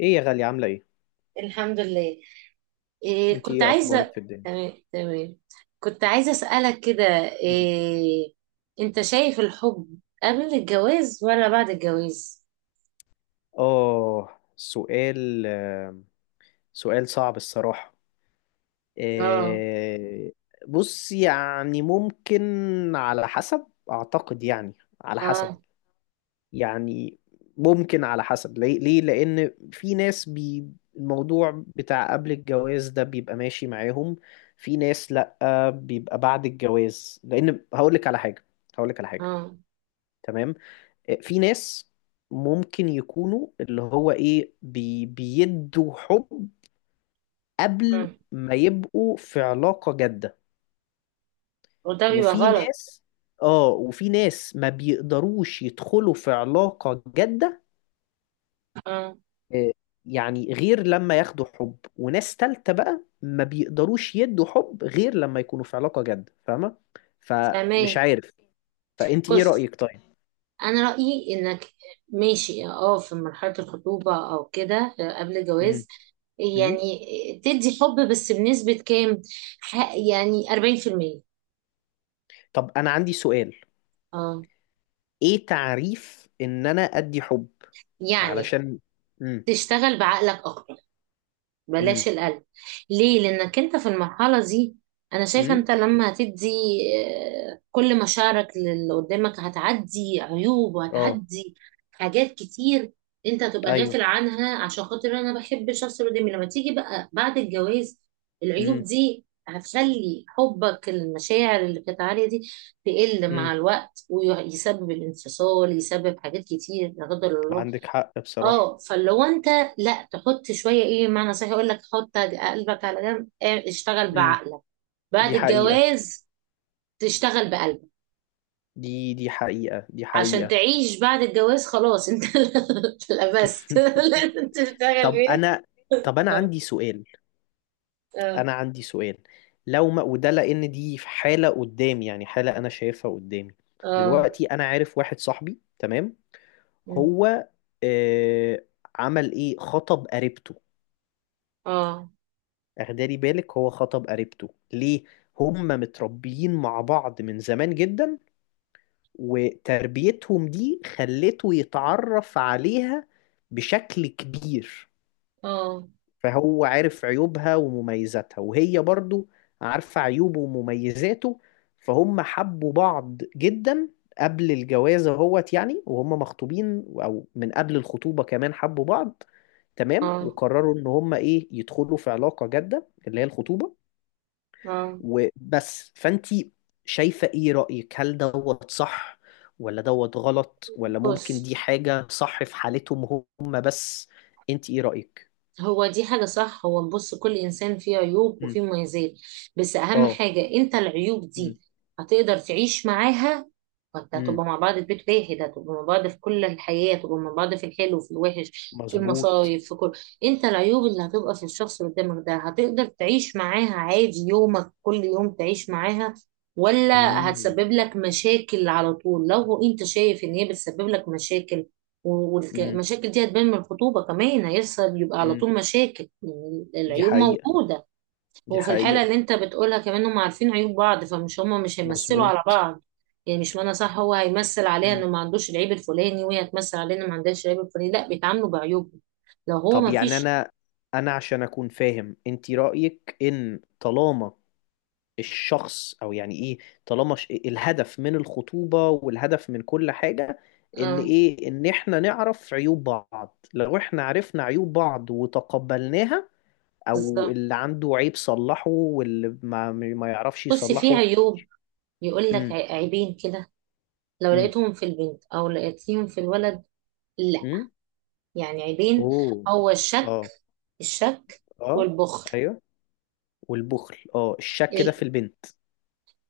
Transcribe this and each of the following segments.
ايه يا غالية، عاملة ايه؟ الحمد لله. إيه، انتي كنت ايه اخبارك عايزة. في الدنيا؟ تمام تمام. كنت عايزة أسألك كده. مم. إيه، أنت شايف الحب قبل الجواز ولا بعد الجواز؟ اه سؤال سؤال صعب الصراحة. اه. آه، بص يعني ممكن على حسب اعتقد، يعني على اه. حسب، يعني ممكن على حسب ليه؟ ليه؟ لان في ناس بي الموضوع بتاع قبل الجواز ده بيبقى ماشي معاهم، في ناس لأ بيبقى بعد الجواز، لان هقولك على حاجة. هقولك على حاجة. اه. تمام. في ناس ممكن يكونوا اللي هو ايه بي بيدوا حب آه. قبل ما يبقوا في علاقة جادة، وده بيبقى وفي غلط. ناس اه وفي ناس ما بيقدروش يدخلوا في علاقة جادة، اه. آه، يعني غير لما ياخدوا حب، وناس تالتة بقى ما بيقدروش يدوا حب غير لما يكونوا في علاقة جادة، فاهمة؟ فمش فاهمين. عارف. فانت ايه بص، رأيك طيب؟ أنا رأيي إنك ماشي، اه، في مرحلة الخطوبة أو كده، آه، قبل مم. الجواز، مم. يعني، آه، تدي حب بس بنسبة كام؟ يعني 40%. طب انا عندي سؤال. اه. ايه تعريف ان انا ادي حب؟ يعني علشان امم تشتغل بعقلك اكتر، بلاش امم القلب. ليه؟ لانك انت في المرحله دي، انا شايفه امم انت لما هتدي، آه، كل مشاعرك للي قدامك هتعدي عيوب، اه وهتعدي حاجات كتير انت هتبقى ايوه. غافل عنها، عشان خاطر انا بحب الشخص اللي قدامي. لما تيجي بقى بعد الجواز العيوب امم دي هتخلي حبك، المشاعر اللي كانت عالية دي، تقل مع امم الوقت، ويسبب الانفصال، يسبب حاجات كتير لا قدر الله. عندك حق بصراحة. اه، فاللي هو انت لا تحط شويه، ايه معنى صحيح، يقول لك حط قلبك على جنب، اه، اشتغل امم بعقلك بعد دي حقيقة. الجواز، تشتغل بقلبك دي حقيقة، دي عشان حقيقة. تعيش بعد الجواز. خلاص انت لبست لازم تشتغل طب بيه. انا، طب انا اه. عندي سؤال. اه. انا عندي سؤال. لو ما وده لان دي في حالة قدامي، يعني حالة انا شايفها قدامي اه. دلوقتي. انا عارف واحد صاحبي، تمام؟ هو آه عمل ايه، خطب قريبته. اه. اخدالي بالك، هو خطب قريبته ليه؟ هما متربيين مع بعض من زمان جدا، وتربيتهم دي خلته يتعرف عليها بشكل كبير. اه. فهو عارف عيوبها ومميزاتها، وهي برضو عارفة عيوبه ومميزاته. فهم حبوا بعض جدا قبل الجواز اهوت، يعني وهم مخطوبين او من قبل الخطوبة كمان حبوا بعض. تمام، اه. وقرروا ان هم ايه، يدخلوا في علاقة جادة اللي هي الخطوبة. اه. وبس. فانتي شايفة ايه رأيك؟ هل دوت صح ولا دوت غلط، ولا ممكن بص، دي حاجة صح في حالتهم هم بس؟ انت ايه رأيك؟ هو دي حاجة صح. هو بص، كل إنسان فيه عيوب مم. وفيه مميزات. بس أهم اه. حاجة أنت العيوب مم. دي هتقدر تعيش معاها. وأنت مم. هتبقى مع بعض في بيت واحد، هتبقى مع بعض في كل الحياة، هتبقى مع بعض في الحلو في الوحش في مظبوط. المصايب في كل. أنت العيوب اللي هتبقى في الشخص اللي قدامك ده هتقدر تعيش معاها عادي يومك كل يوم تعيش معاها، ولا مم. هتسبب لك مشاكل على طول؟ لو أنت شايف إن هي بتسبب لك مشاكل، مم. والمشاكل دي هتبان من الخطوبة كمان، هيحصل يبقى على مم. طول مشاكل، يعني دي العيوب حقيقة. موجودة. دي هو في الحالة حقيقة. اللي انت بتقولها كمان هم عارفين عيوب بعض، فمش هما مش هيمثلوا على مظبوط. بعض. يعني مش معنى صح هو هيمثل عليها انه مم. ما عندوش العيب الفلاني، وهي هتمثل عليها انه ما عندهاش العيب الفلاني، لا، بيتعاملوا بعيوبهم لو هو طب ما يعني فيش. انا، انا عشان اكون فاهم انت رأيك ان طالما الشخص او يعني ايه، طالما الهدف من الخطوبة والهدف من كل حاجة ان اه، ايه، ان احنا نعرف عيوب بعض. لو احنا عرفنا عيوب بعض وتقبلناها، او بالظبط. اللي عنده عيب صلحه، واللي ما يعرفش بصي في يصلحه. عيوب، يقول لك امم عيبين كده، لو امم لقيتهم في البنت او لقيتهم في الولد، لا، امم يعني عيبين. اوه. هو الشك، اه. الشك اه. والبخل. ايوه. والبخل؟ اه، الشك ده في البنت؟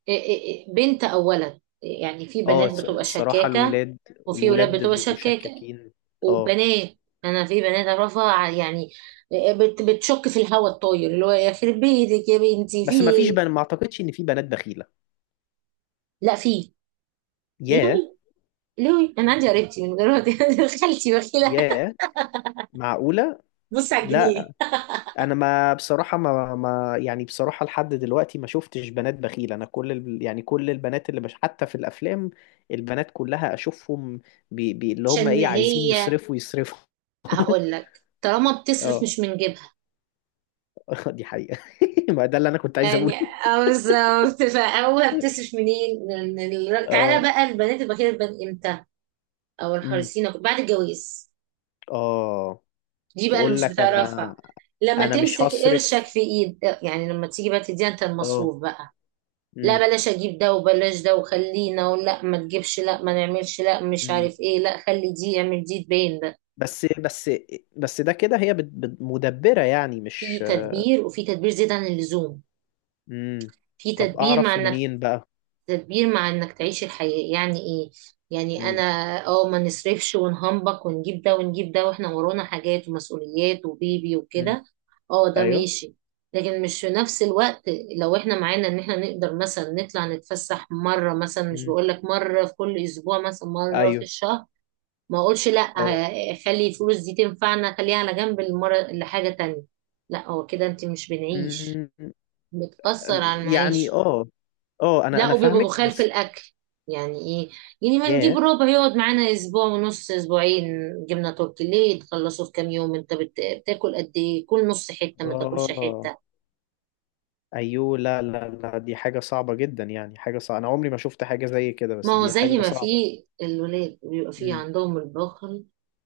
إيه إيه، إيه، بنت او ولد، يعني في اه بنات بتبقى الصراحة شكاكة، الولاد، وفي ولاد الولاد بتبقى بيبقوا شكاكة شكاكين. اه، وبنات. انا في بنات اعرفها، يعني إيه، بتشك في الهوا الطاير، اللي هو يخرب بيتك يا بنتي في بس ما فيش ايه. بنات، ما اعتقدش ان في بنات بخيلة. لا في. ياه. لوي لوي، انا عندي قريبتي من غير ما خالتي بخيلة. ياه، معقولة؟ بص على الجنيه، لا، أنا ما بصراحة ما يعني بصراحة لحد دلوقتي ما شفتش بنات بخيلة. أنا كل يعني كل البنات اللي بش حتى في الأفلام، البنات كلها أشوفهم بي اللي هم عشان إيه عايزين هي. يصرفوا يصرفوا. هقول لك طالما بتصرف اه. مش من جيبها. دي حقيقة. ما ده اللي أنا كنت عايز يعني أقوله. اه بالظبط، فهو بتصرف منين، من تعالى اه. بقى. البنات البخيلة بتبان امتى؟ او امم الحريصين بعد الجواز؟ اه. دي بقى اللي تقول مش لك بتعرفها. أنا، لما أنا مش تمسك قرشك هصرف. في ايد، يعني لما تيجي بقى تديها انت اه. المصروف بقى، لا امم بلاش اجيب ده وبلاش ده وخلينا، ولا ما تجيبش، لا ما نعملش، لا مش امم عارف ايه، لا خلي دي اعمل دي تبين ده. بس، بس ده كده هي مدبرة يعني، في مش. تدبير وفي تدبير زيادة عن اللزوم. امم في طب تدبير مع اعرف انك، منين بقى؟ تدبير مع انك تعيش الحياة، يعني ايه. يعني انا، امم اه، ما نصرفش ونهنبك، ونجيب ده ونجيب ده، واحنا ورانا حاجات ومسؤوليات وبيبي امم وكده، اه، ده ايوه. ماشي. لكن مش في نفس الوقت، لو احنا معانا ان احنا نقدر مثلا نطلع نتفسح مرة، مثلا مش امم بقول لك مرة في كل اسبوع، مثلا مرة في ايوه. الشهر، ما اقولش لا، اه. آه، خلي الفلوس دي تنفعنا، خليها على جنب المرة لحاجة تانية. لا، هو كده انت مش بنعيش، امم بتأثر على يعني المعيشة. اه. اه انا، لا، وبيبقى فاهمك بخال في بس. الاكل، يعني ايه، يعني ما نجيب ياه. ربع يقعد معانا اسبوع ونص، اسبوعين. جبنه تركي ليه تخلصه في كام يوم، انت بتاكل قد ايه، كل نص حته ما تاكلش اه. حته. ايوه. لا لا لا، دي حاجة صعبة جدا، يعني حاجة صعبة. انا عمري ما شفت حاجة زي كده، ما بس هو دي زي حاجة ما في صعبة. الولاد بيبقى في امم عندهم البخل،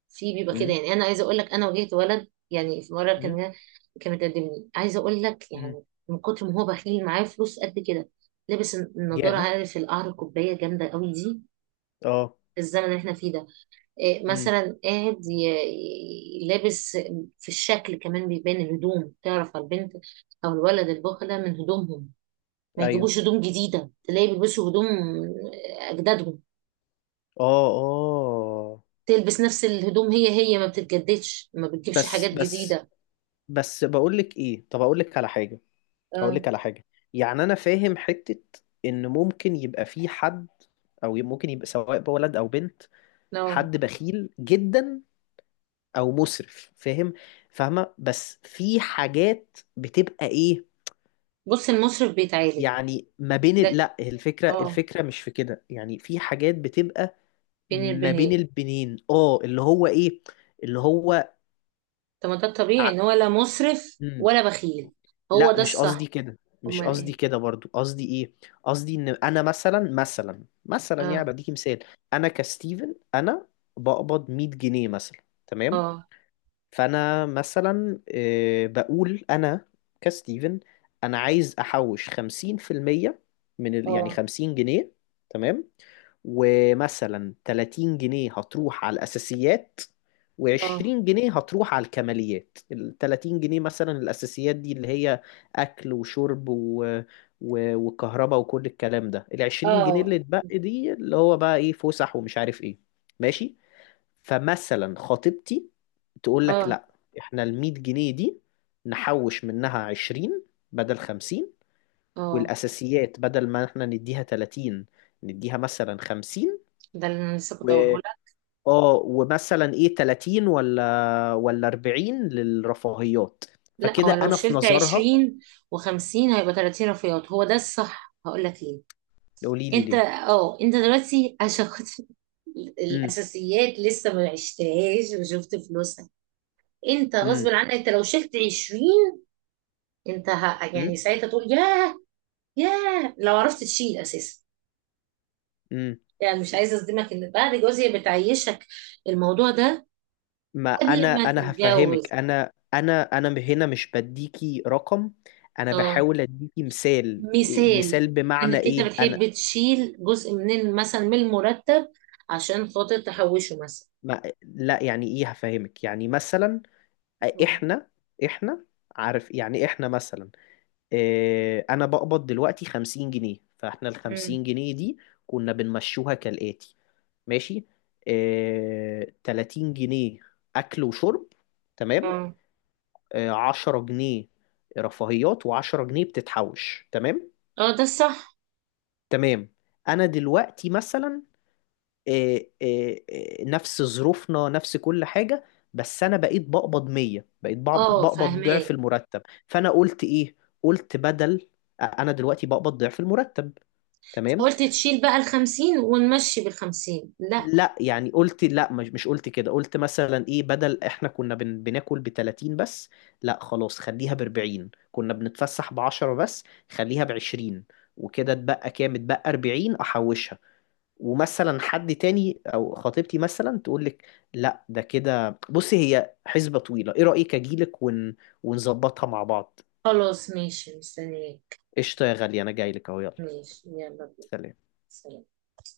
في بيبقى كده، امم يعني انا عايزه اقول لك انا واجهت ولد يعني في مره، كان امم كان متقدمني، عايزه اقول لك امم يعني من كتر ما هو بخيل معاه فلوس قد كده. لابس النضاره، ياه. عارف القعر، الكوبايه جامده قوي دي، اه. الزمن اللي احنا فيه ده. إيه، امم مثلا قاعد لابس. في الشكل كمان بيبان، الهدوم تعرف على البنت او الولد البخلة من هدومهم، ما ايوه. يجيبوش هدوم جديدة، تلاقي بيلبسوا هدوم اجدادهم، اه. اه. تلبس نفس الهدوم، هي هي ما بتتجددش، ما بتجيبش حاجات بس، جديدة. بس بقول لك ايه، طب اقول لك على حاجة. هقول اه لك على حاجة. يعني أنا فاهم حتة إن ممكن يبقى في حد، أو ممكن يبقى سواء بقى ولد أو بنت، لا، حد بخيل جدا أو مسرف، فاهم؟ فاهمة؟ بس في حاجات بتبقى إيه، بص، المصرف بيتعالج. يعني ما بين ده لا، الفكرة، اه، الفكرة مش في كده، يعني في حاجات بتبقى بين ما بين البنين. البنين اه اللي هو إيه، اللي هو. طب ما ده الطبيعي ان هو لا مصرف ولا بخيل، هو لا ده مش قصدي الصح. كده، مش امال قصدي ايه؟ كده برضو. قصدي ايه، قصدي ان انا مثلا، مثلا، يعني اه. بديكي مثال. انا كستيفن، انا بقبض 100 جنيه مثلا. تمام؟ اه. فانا مثلا بقول انا كستيفن، انا عايز احوش 50% من يعني اه. 50 جنيه. تمام. ومثلا 30 جنيه هتروح على الأساسيات، و20 اه. جنيه هتروح على الكماليات. ال 30 جنيه مثلا الأساسيات دي اللي هي أكل وشرب وكهرباء وكل الكلام ده. ال 20 جنيه اه. اللي اتبقى دي اللي هو بقى إيه، فسح ومش عارف إيه. ماشي. فمثلا خطيبتي تقول لك اه. لا، إحنا ال 100 جنيه دي نحوش منها 20 بدل 50، اه. والأساسيات بدل ما إحنا نديها 30 نديها مثلا 50، ده اللي انا لسه و كنت هقوله لك. اه ومثلا ايه 30 ولا 40 للرفاهيات. لا، هو فكده لو انا في شلت نظرها. 20 و50 هيبقى 30 رفيعات، هو ده الصح. هقول لك ليه. قولي لي انت، ليه. اه، انت دلوقتي عشان خاطر امم الاساسيات لسه ما عشتهاش وشفت فلوسها. انت غصب امم عنك انت لو شلت 20، انت امم يعني ساعتها تقول ياه. ياه، لو عرفت تشيل اساسا، امم يعني مش عايزه اصدمك ان بعد جوزي بتعيشك، الموضوع ده ما انا، قبل ما هفهمك. تتجوز. انا هنا مش بديكي رقم، انا آه. بحاول اديكي مثال. مثال، مثال بمعنى انك انت ايه. انا، بتحب تشيل جزء من مثلا من المرتب، عشان خاطر تحوشه مثلا. ما لا يعني ايه، هفهمك. يعني مثلا احنا، احنا عارف، يعني احنا مثلا انا بقبض دلوقتي 50 جنيه. فاحنا ال مم. 50 جنيه دي كنا بنمشوها كالآتي، ماشي؟ 30 جنيه اكل وشرب، تمام؟ اه. 10 جنيه رفاهيات، و10 جنيه بتتحوش. تمام؟ اه ده الصح. تمام. انا دلوقتي مثلا نفس ظروفنا، نفس كل حاجة، بس انا بقيت بقبض 100، بقيت اه، بقبض ضعف فاهماك. المرتب. فانا قلت ايه، قلت بدل، انا دلوقتي بقبض ضعف المرتب، تمام؟ قلت تشيل بقى الخمسين ونمشي بالخمسين. لا، لا يعني قلت لا، مش قلت كده. قلت مثلا ايه، بدل احنا كنا بناكل ب 30 بس، لا خلاص خليها ب 40. كنا بنتفسح ب 10 بس، خليها ب 20. وكده اتبقى كام؟ اتبقى 40 احوشها. ومثلا حد تاني او خطيبتي مثلا تقول لك لا ده كده، بصي هي حسبة طويلة. ايه رأيك اجيلك ونظبطها مع بعض؟ خلاص ماشي مستنياك. قشطة يا غالية، انا جاي لك اهو. يلا. ماشي، يلا بينا. سلام. سلام.